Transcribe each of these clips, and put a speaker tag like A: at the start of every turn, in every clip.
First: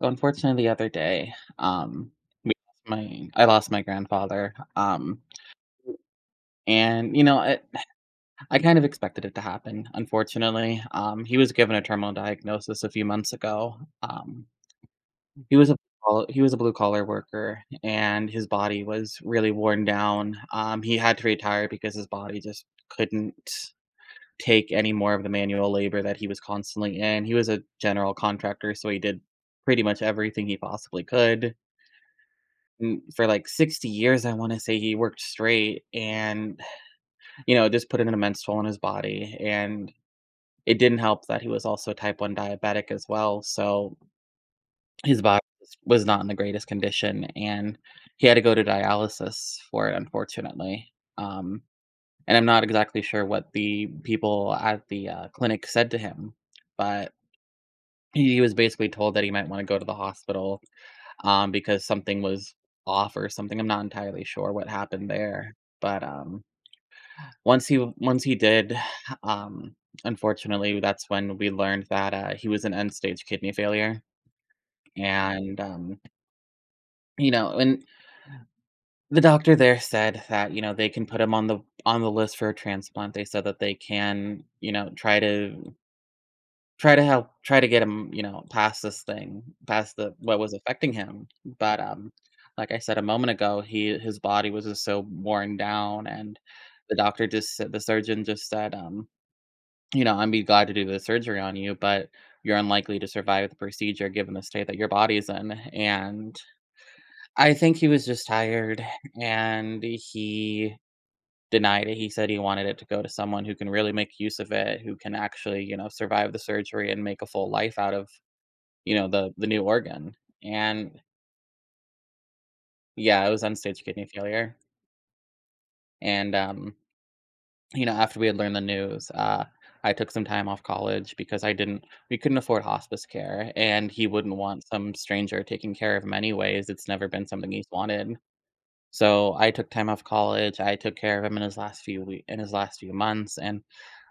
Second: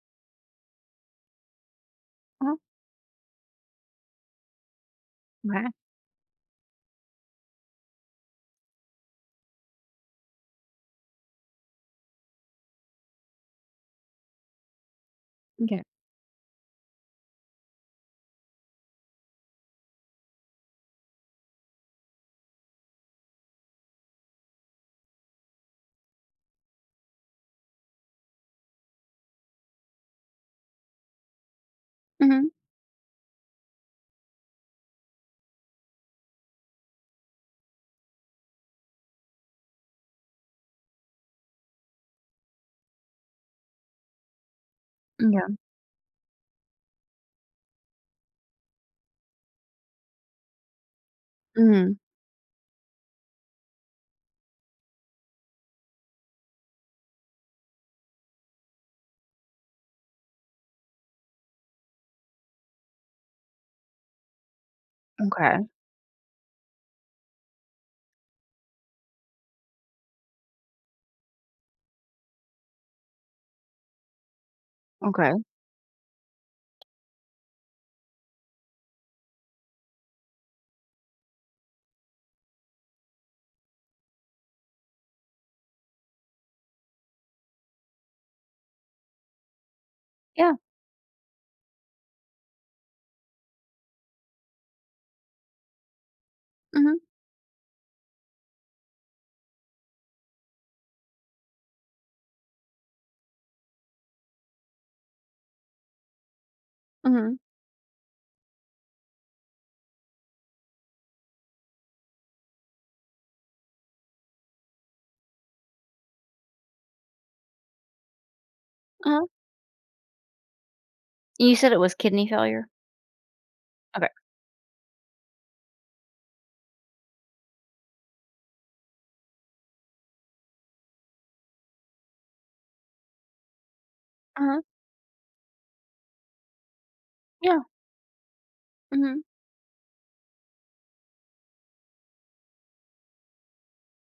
A: Unfortunately, the other day, um, we
B: uh
A: lost my I lost my grandfather,
B: okay,
A: and I kind of expected it to happen. Unfortunately, he was given a terminal diagnosis a few months ago. Um, he was a
B: okay.
A: he was a blue collar worker, and his body was really worn down. He had to retire because his body just couldn't take any more of the manual labor that he was constantly in. He was a general contractor, so he did pretty much everything he possibly could
B: Mhm,
A: For like 60 years, I wanna say. He worked straight and, just put an immense toll on his body, and it didn't help that he was also type 1 diabetic as well, so his body
B: yeah,
A: was not in the greatest condition, and he had to go to dialysis for it, unfortunately, um,
B: mhm,
A: and I'm not exactly sure what the people at the, clinic said to him, but he was basically told that he might wanna go to the hospital, because something was off or something. I'm not entirely sure what happened there,
B: okay,
A: but once he did, um, unfortunately, that's when we learned that he was in end stage kidney failure,
B: okay.
A: and and the doctor there said that you know they can put him on the list for a transplant. They said that they can you know try to try to help, try to get him, you know, past this thing, past the what
B: Yeah,
A: was affecting him, but, like I said a moment ago, he his body was just so worn down, and
B: mhm,
A: the surgeon just said, you know, "I'm be glad to do the surgery on you, but you're unlikely to survive the procedure given the state that your body's in," and
B: mhm,
A: I think he was just tired, and he denied it. He said he wanted it to go to someone who can really make use of it, who can actually, you know, survive the surgery and make a full life out of, you know,
B: uh-huh.
A: the new organ, and
B: You said it was kidney failure?
A: yeah, it was end-stage kidney
B: Okay,
A: failure, and, you know, after we had learned the news, I took some time off college because I didn't we couldn't afford hospice care, and he wouldn't
B: uh-huh,
A: want some stranger taking care of him anyways. It's never been something
B: yeah,
A: he's wanted.
B: mhm,
A: So, I took time off college, I took care of him in his last few wee in his last few months, and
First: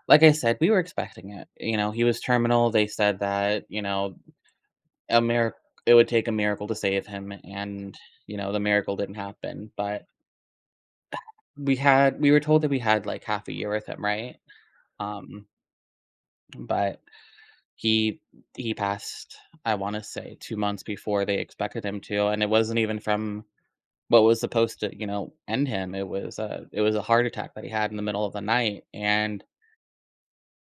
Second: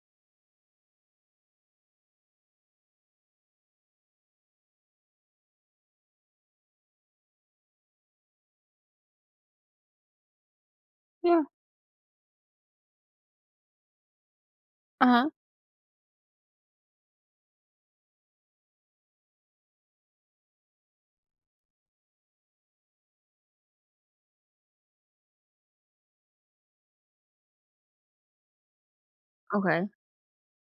A: like I said, we were expecting it. You know, he was terminal, they said that, you know, A miracle it would take a miracle to save him, and, you know, the miracle didn't happen, but
B: yeah,
A: we were told that we had, like, half a year with him, right?
B: uh-huh,
A: Um, but he he passed, I wanna say 2 months before they expected him to, and it wasn't even from what was supposed to, you know, end him. It was a heart attack that he had in the middle of the night, and
B: okay,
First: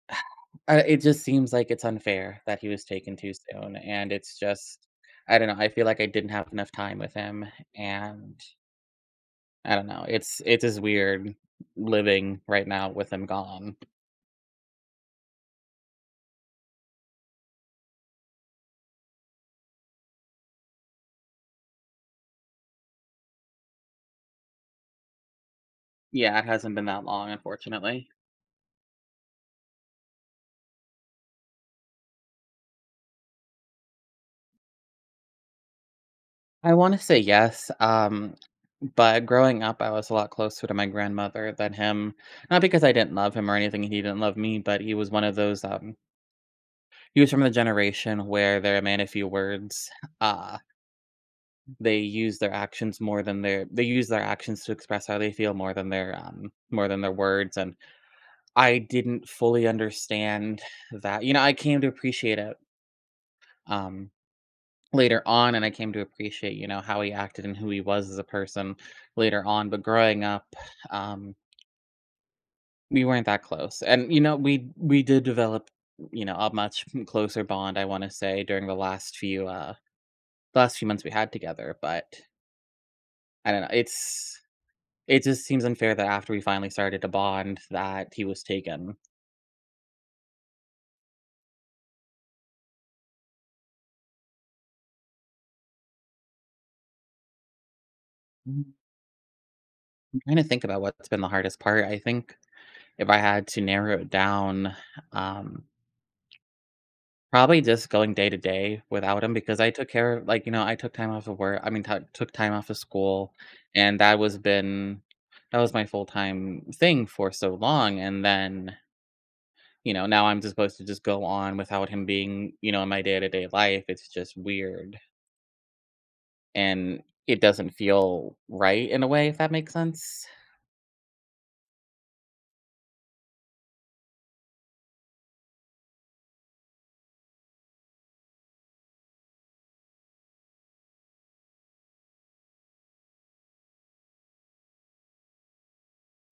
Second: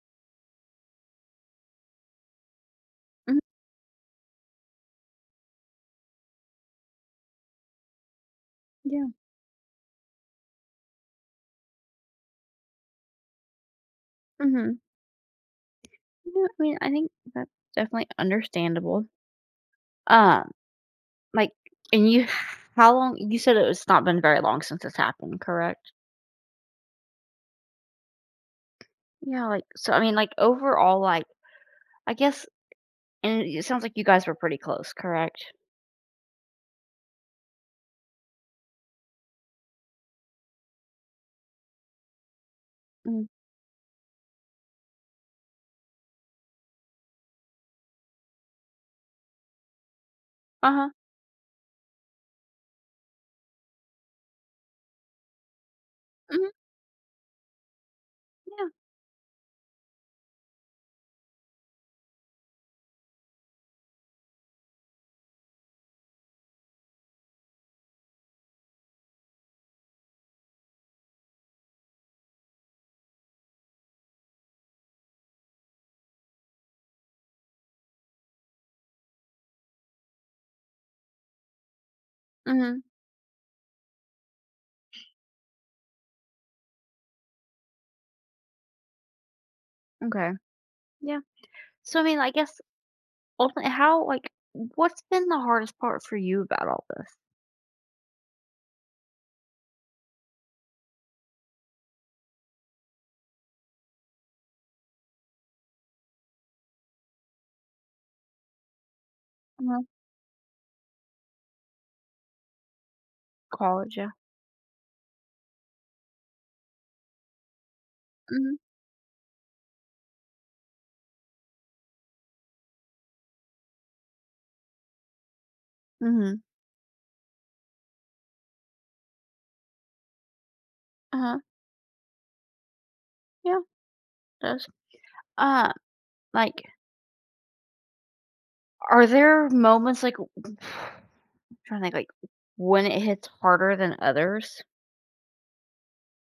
A: it just seems like it's unfair that he was taken too
B: mhm,
A: soon, and it's just, I don't know, I feel like I didn't have enough time with him, and
B: yeah,
A: I don't know. It is weird living right now with him gone.
B: mhm. Yeah, I mean, I think that's definitely understandable. Um, like, and you how long you said it was not been very long since it's happened, correct?
A: Yeah, it hasn't been that long, unfortunately.
B: Yeah, like, so, I mean, like, overall, like, I guess and it sounds like you guys were pretty close, correct?
A: I want to say yes, but growing up, I was a lot closer to my grandmother than him. Not because I didn't
B: Mm,
A: love him or anything, and he didn't love me, but he was one of those. He was from the generation where they're a man of few words. Uh,
B: uh-huh,
A: they use their actions more than their they use their actions to express how they feel
B: mhm,
A: more than their words, and
B: yeah,
A: I didn't fully understand that. You know, I came to appreciate it, um, later on, and I came to appreciate, you know, how he acted and who he was as a person later on, but growing up, um, we weren't that close, and, you know, we did develop, you know, a much closer bond, I wanna say, during the last few months we had together, but
B: mhm,
A: I don't know, it's, it just seems unfair that after we finally started to bond that he was taken.
B: okay, yeah. So, I mean, I guess ultimately, how like what's been the hardest part for you about all this?
A: Mm, I'm trying to think about what's been the hardest part. I think if I had to narrow it down, um, probably just going day to day without him because I
B: Mhm.
A: took care of, like, you know, I took time off of work. I mean, t- took time off of school,
B: College,
A: and
B: yeah.
A: that was my full time thing for so long. And
B: Mhm.
A: then, you know, now I'm just supposed to just go on without him being, you know, in my day to day life. It's just weird,
B: Mhm.
A: and it doesn't feel right in a way. If that makes sense.
B: Uh-huh. Yeah, it does. Uh, like, are there moments like I'm trying to think like when it hits harder than others?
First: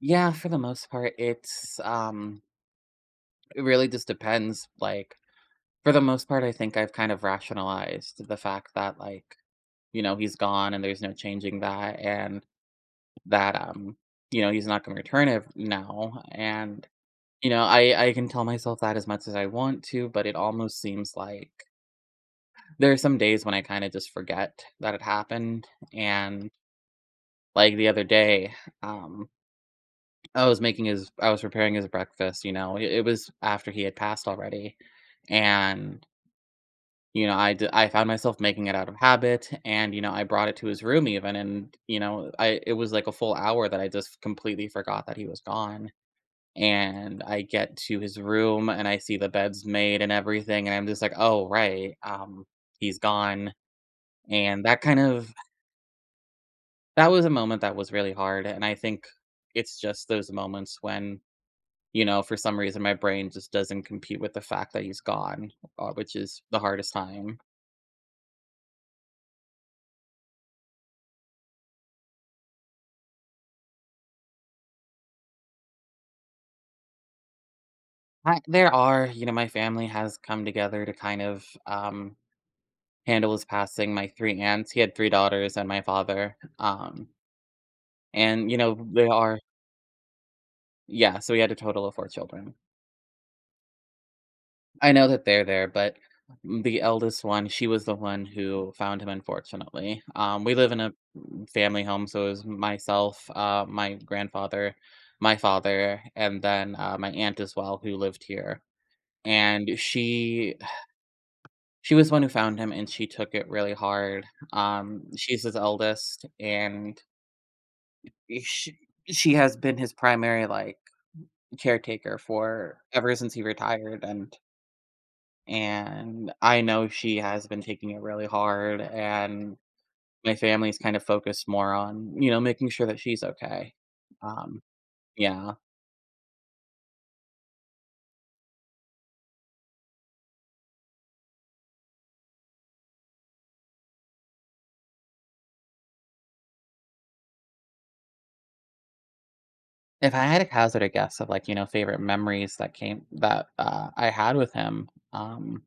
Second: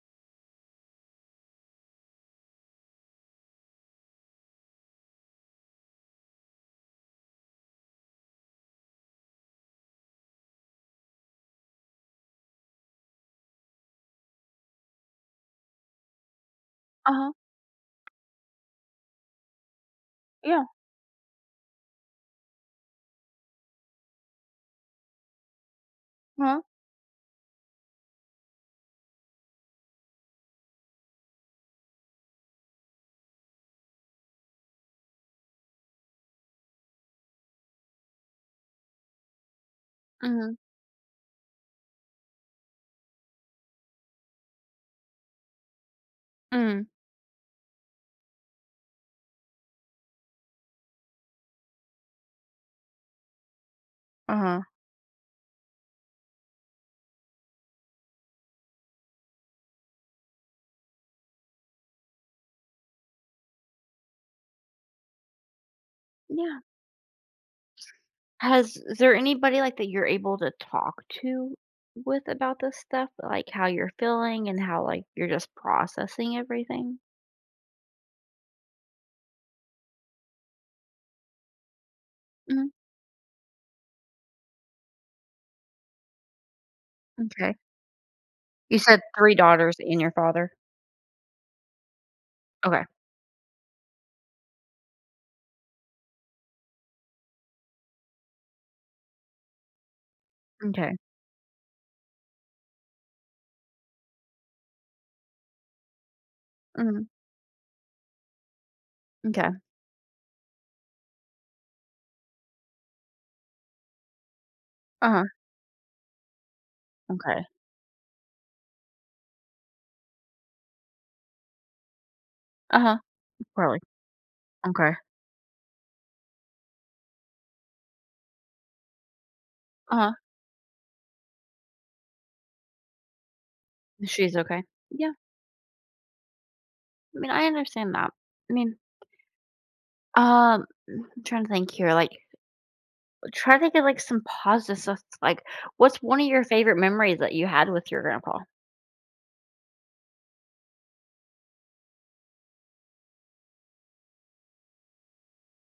A: Yeah, for the most part, it's it really just depends. For the most part, I think I've kind of rationalized the fact that, like, you know, he's gone and there's no changing that, and that, you know, he's not going to return it now. And,
B: Uh-huh.
A: you know, I can tell myself that as much as I want to, but it
B: Yeah.
A: almost seems like there are some days when I kind of just forget that it happened.
B: Uh
A: And,
B: huh?
A: like, the other day, um, I was preparing his breakfast, you know, it was after he had passed already. And you know, I found myself making it out of habit, and, you know, I brought
B: Mhm.
A: it to his room even, and, you know, I it was like a full hour that I just completely forgot that he was gone.
B: Mm.
A: And I get to his room, and I see the beds made and everything, and I'm just like, "Oh, right, he's gone."
B: Uh-huh.
A: And that kind of that was a moment that was really hard, and I think it's just those moments when, you know, for some reason, my brain just doesn't compete with the fact that he's gone, which is the
B: Yeah.
A: hardest time.
B: Has Is there anybody like that you're able to talk to with about this stuff, like how you're feeling and how like you're just processing everything?
A: There are, you know, my family has come together to kind of
B: Mhm.
A: handle his passing. My three aunts, he had three daughters and my father.
B: Okay.
A: And, you know,
B: You said 3 daughters and your father?
A: yeah, so we had a total of four children.
B: Okay,
A: I know that they're there, but the eldest one, she was the one who found him, unfortunately. We live in a
B: okay,
A: family home, so it was myself, my grandfather, my father, and then
B: mhm,
A: my aunt as well, who lived here.
B: m'kay,
A: And she was the one who found him, and she took it really hard.
B: uh-huh,
A: She's his eldest, and
B: okay,
A: she she has been his primary, like, caretaker for
B: uh-huh,
A: ever since he
B: really,
A: retired,
B: okay,
A: and I know she has been taking it really hard, and
B: uh-huh,
A: my family's kind of focused more on, you know, making sure that she's okay.
B: she's
A: Um,
B: okay. Yeah,
A: yeah.
B: I mean, I understand that. I mean, um, I'm trying to think here, like, try to get, like, some positive stuff, like, what's one of your favorite memories that you had with your grandpa?
A: If I had to hazard a guess of, like, you know, favorite memories that I had with him,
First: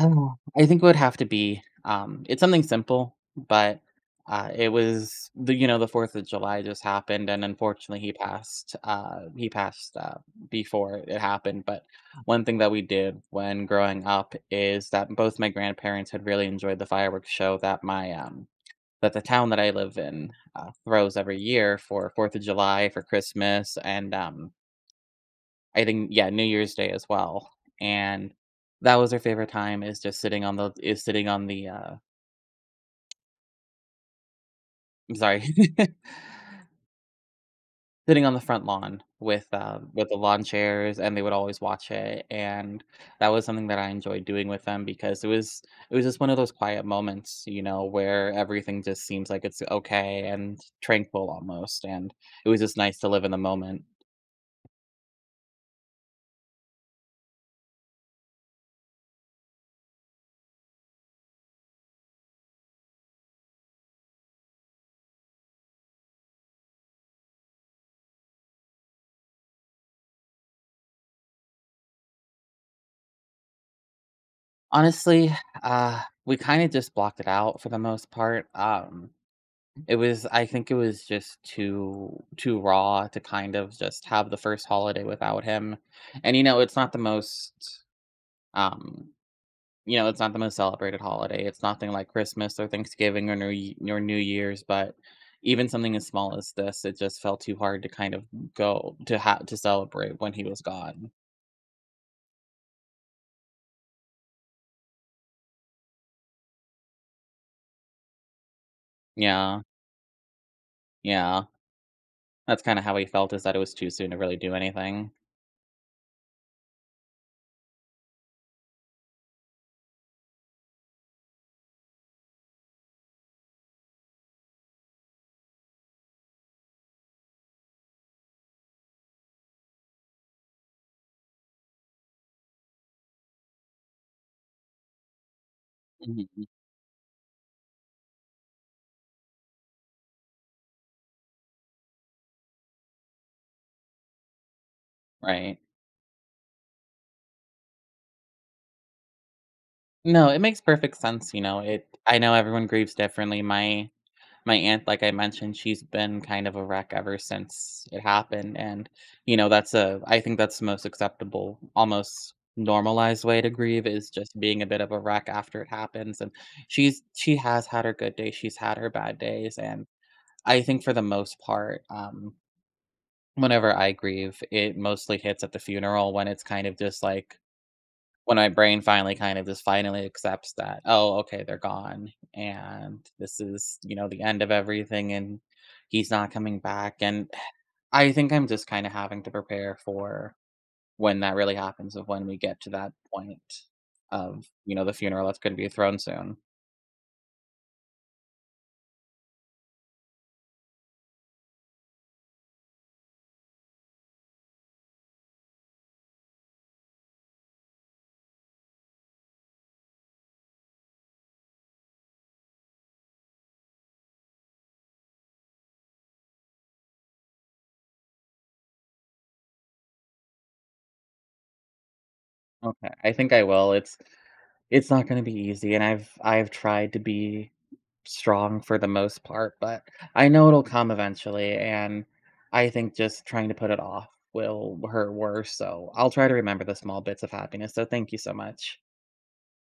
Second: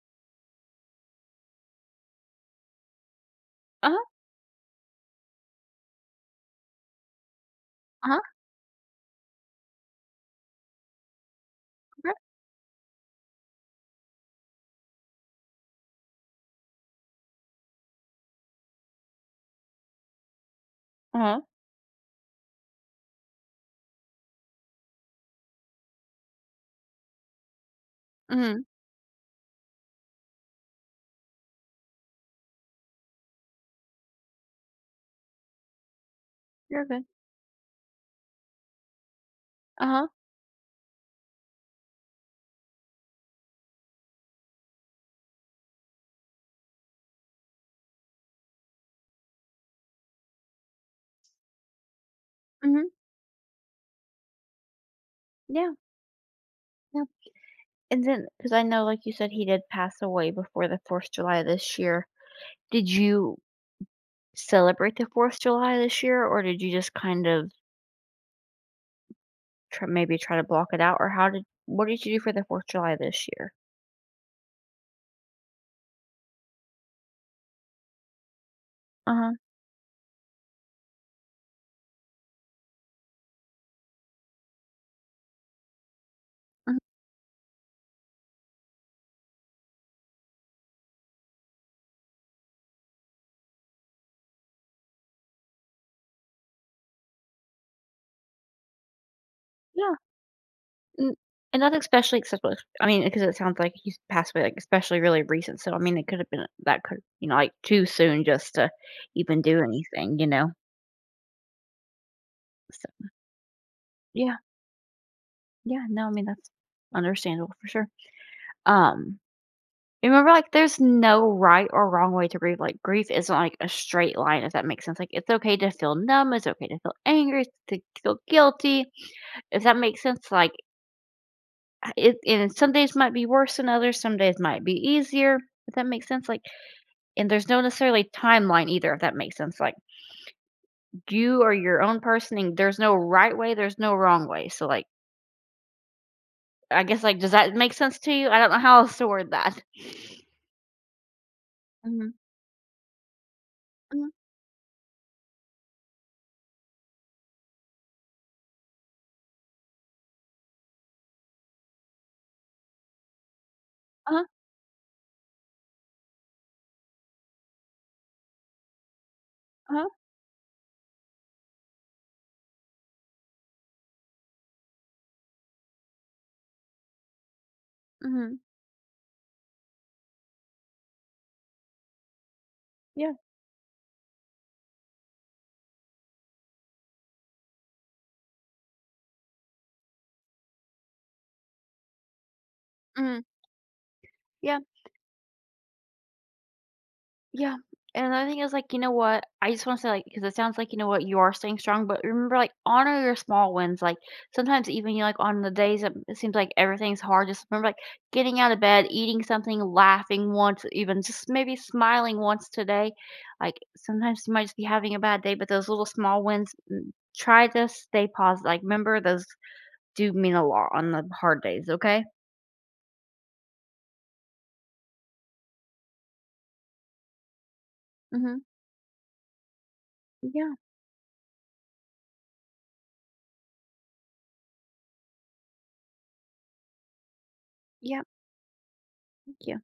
A: Oh, I think it would have to be, it's something simple, but,
B: Uh-huh,
A: it was the you know, the 4th of July just happened, and unfortunately,
B: uh-huh,
A: he passed, before it happened, but
B: okay,
A: one thing that we did when growing up is that both my grandparents had really enjoyed the fireworks show that that the town that I live in, throws every
B: uh-huh,
A: year for 4th of July, for Christmas, and, I think yeah, New Year's Day as well, and
B: mhm,
A: that was her favorite time is just sitting on the is sitting on the, I'm sorry,
B: you're good,
A: sitting on the front lawn
B: uh-huh,
A: with the lawn chairs, and they would always watch it, and that was something that I enjoyed doing with them because it was just one of those quiet moments, you know, where everything just seems like it's okay and tranquil almost, and it was just
B: mhm,
A: nice to live in the moment.
B: yeah, yeah, and then, because I know, like you said, he did pass away before the 4th of July this year. Did you celebrate the 4th of July this year, or did you just kind of tr maybe try to block it out, or how did what did you do for the 4th of July this year?
A: Honestly, we kinda just blocked it out for the most part,
B: Uh-huh,
A: It was, I think it was just too raw to kind of just have the first holiday without him. And you know, it's
B: mhm,
A: not the most um you know, it's not the most celebrated holiday. It's nothing like Christmas or Thanksgiving or New Year's, but even something as small as this, it just felt too hard to kind of go to have to
B: yeah,
A: celebrate when he was gone.
B: and and that's especially acceptable, I mean, because it sounds like he's passed away, like, especially really recent, so, I mean, it could have been that could, like, too soon just to even do
A: Yeah.
B: anything, you know?
A: Yeah. That's kind of how he
B: So
A: felt, is that it was too soon to really
B: yeah,
A: do anything.
B: yeah, no, I mean, that's understandable for sure. Um Remember, like, there's no right or wrong way to grieve, like, grief isn't, like, a straight line, if that makes sense, like, it's okay to feel numb, it's okay to feel angry, it's to feel guilty, if that makes sense, like, it and some days might be worse than others, some days might be easier, if that makes sense, like,
A: Mhm.
B: and there's no necessarily timeline either, if that makes sense, like, you are your own person, and there's no right way, there's no wrong way, so, like,
A: Right.
B: I guess, like, does that make sense to you? I don't know how else to word that.
A: No, it makes perfect sense, you know, it
B: Mhm,
A: I know everyone grieves differently.
B: mhm,
A: My aunt, like I mentioned, she's been kind of a wreck ever since it happened, and, you know, that's a I think that's the most acceptable, almost normalized way to grieve is
B: uh-huh,
A: just being a bit of a wreck after it happens, and she has had her good days, she's had her bad days, and
B: uh-huh,
A: I think for the most part, whenever I grieve, it mostly hits at the funeral when it's kind of just like when
B: mhm,
A: my brain finally kind of just finally accepts that, "Oh, okay, they're gone, and
B: yeah,
A: this is, you know, the end of everything, and he's not coming back," and I think I'm just kinda having to prepare for when that really happens, of when we get to that
B: mhm,
A: point of,
B: yeah.
A: you know, the funeral that's gonna be thrown soon.
B: Yeah, and another thing is, like, you know what? I just wanna say, like, because it sounds like, you know what, you are staying strong, but remember, like, honor your small wins, like, sometimes even, like, on the days that it seems like everything's hard, just remember, like, getting out of bed, eating something, laughing once, even just maybe smiling once today. Like, sometimes you might just be having a bad day, but those little small wins, try to stay positive, like, remember those do mean a lot on the hard days, okay?
A: Okay, I think I will. It's not gonna be easy, and I've tried to be
B: Mhm.
A: strong for the most part, but I know
B: Yeah,
A: it'll come eventually, and I think just trying to put it off will hurt worse, so I'll try to remember the small bits of happiness, so
B: yeah,
A: thank you so much.
B: thank you.